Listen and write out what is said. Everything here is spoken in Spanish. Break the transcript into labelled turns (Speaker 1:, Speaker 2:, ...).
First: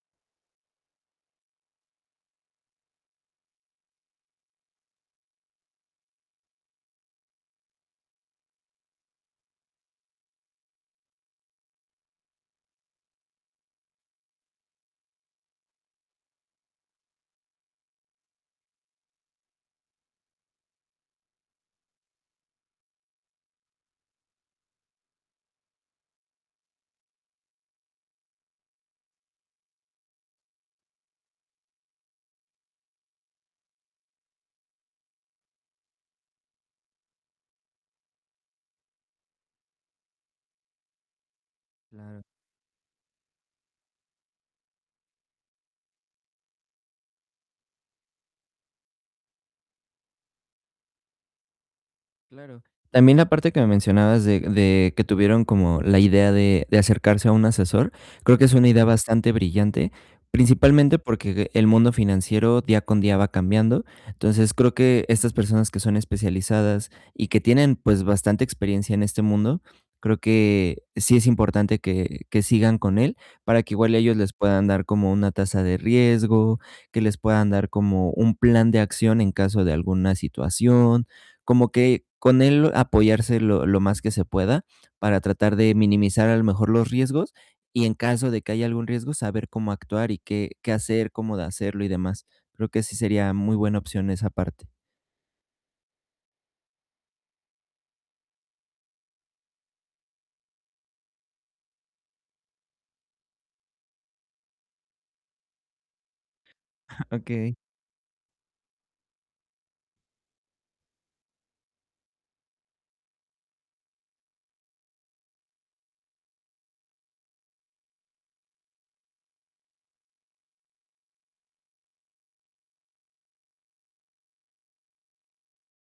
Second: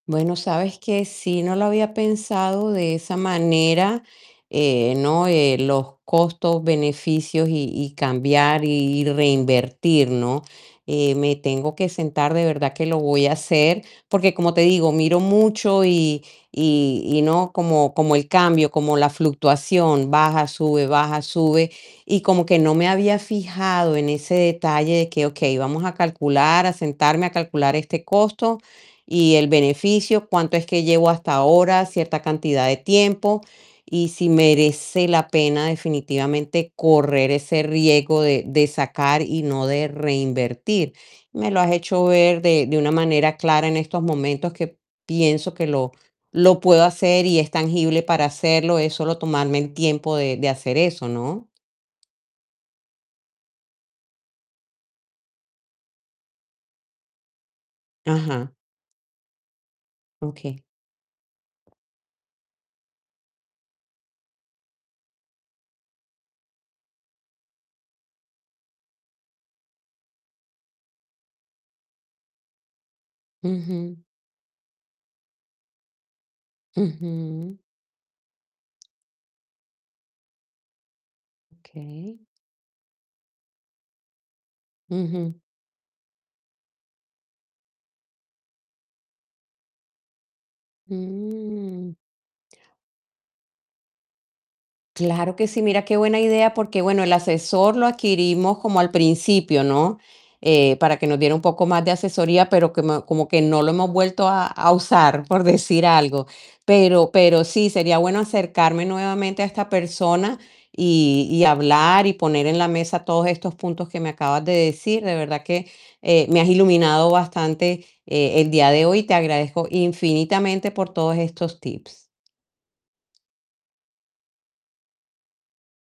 Speaker 1: Bueno, ¿sabes qué?, sí, no lo había pensado de esa manera, eh, ¿no?, eh, los costos, beneficios y y cambiar y reinvertir, ¿no?, eh, me tengo que sentar, de verdad que lo voy a hacer, porque como te digo, miro mucho y y y no, como como el cambio, como la fluctuación, baja, sube, baja, sube, y como que no me había fijado en ese detalle de que: "Okey, vamos a calcular, a sentarme a calcular este costo y el beneficio, cuánto es que llevo hasta ahora, cierta cantidad de tiempo y si merece la pena definitivamente correr ese riesgo de de sacar y no de reinvertir". Me lo has hecho
Speaker 2: Claro.
Speaker 1: ver de de una manera clara en estos momentos que pienso que lo lo puedo hacer y es tangible para hacerlo, es solo tomarme el tiempo de de hacer eso, ¿no?
Speaker 2: Claro. También la parte que me mencionabas de de que tuvieron como la idea de de acercarse a un asesor, creo que
Speaker 1: Ajá.
Speaker 2: es una idea bastante brillante,
Speaker 1: Okey.
Speaker 2: principalmente porque el mundo financiero día con día va cambiando, entonces, creo que estas personas que son especializadas y que tienen, pues bastante experiencia en este mundo, creo que sí es importante que que sigan con él, para que igual
Speaker 1: Ujú.
Speaker 2: ellos les puedan dar como una tasa de riesgo, que les puedan
Speaker 1: Ujú.
Speaker 2: dar como un plan de acción en caso de alguna situación, como que,
Speaker 1: Okey.
Speaker 2: con él, apoyarse lo lo más que se pueda, para
Speaker 1: Ujú.
Speaker 2: tratar de minimizar a lo mejor los riesgos y en caso de que haya algún riesgo, saber cómo actuar y qué qué hacer, cómo de hacerlo y
Speaker 1: Mm.
Speaker 2: demás. Creo que sí sería muy buena opción esa parte.
Speaker 1: Claro que sí, mira qué buena idea, porque bueno, el asesor lo adquirimos como al principio, ¿no?, eh, para que nos diera un poco más de asesoría, pero como como que no lo hemos vuelto a, a usar, por decir algo, pero pero
Speaker 2: Okey.
Speaker 1: sí sería bueno acercarme nuevamente a esta persona y y hablar y poner en la mesa todos estos puntos que me acabas de decir. De verdad que, eh, me has iluminado bastante, eh, el día de hoy. Te agradezco infinitamente por todos estos tips.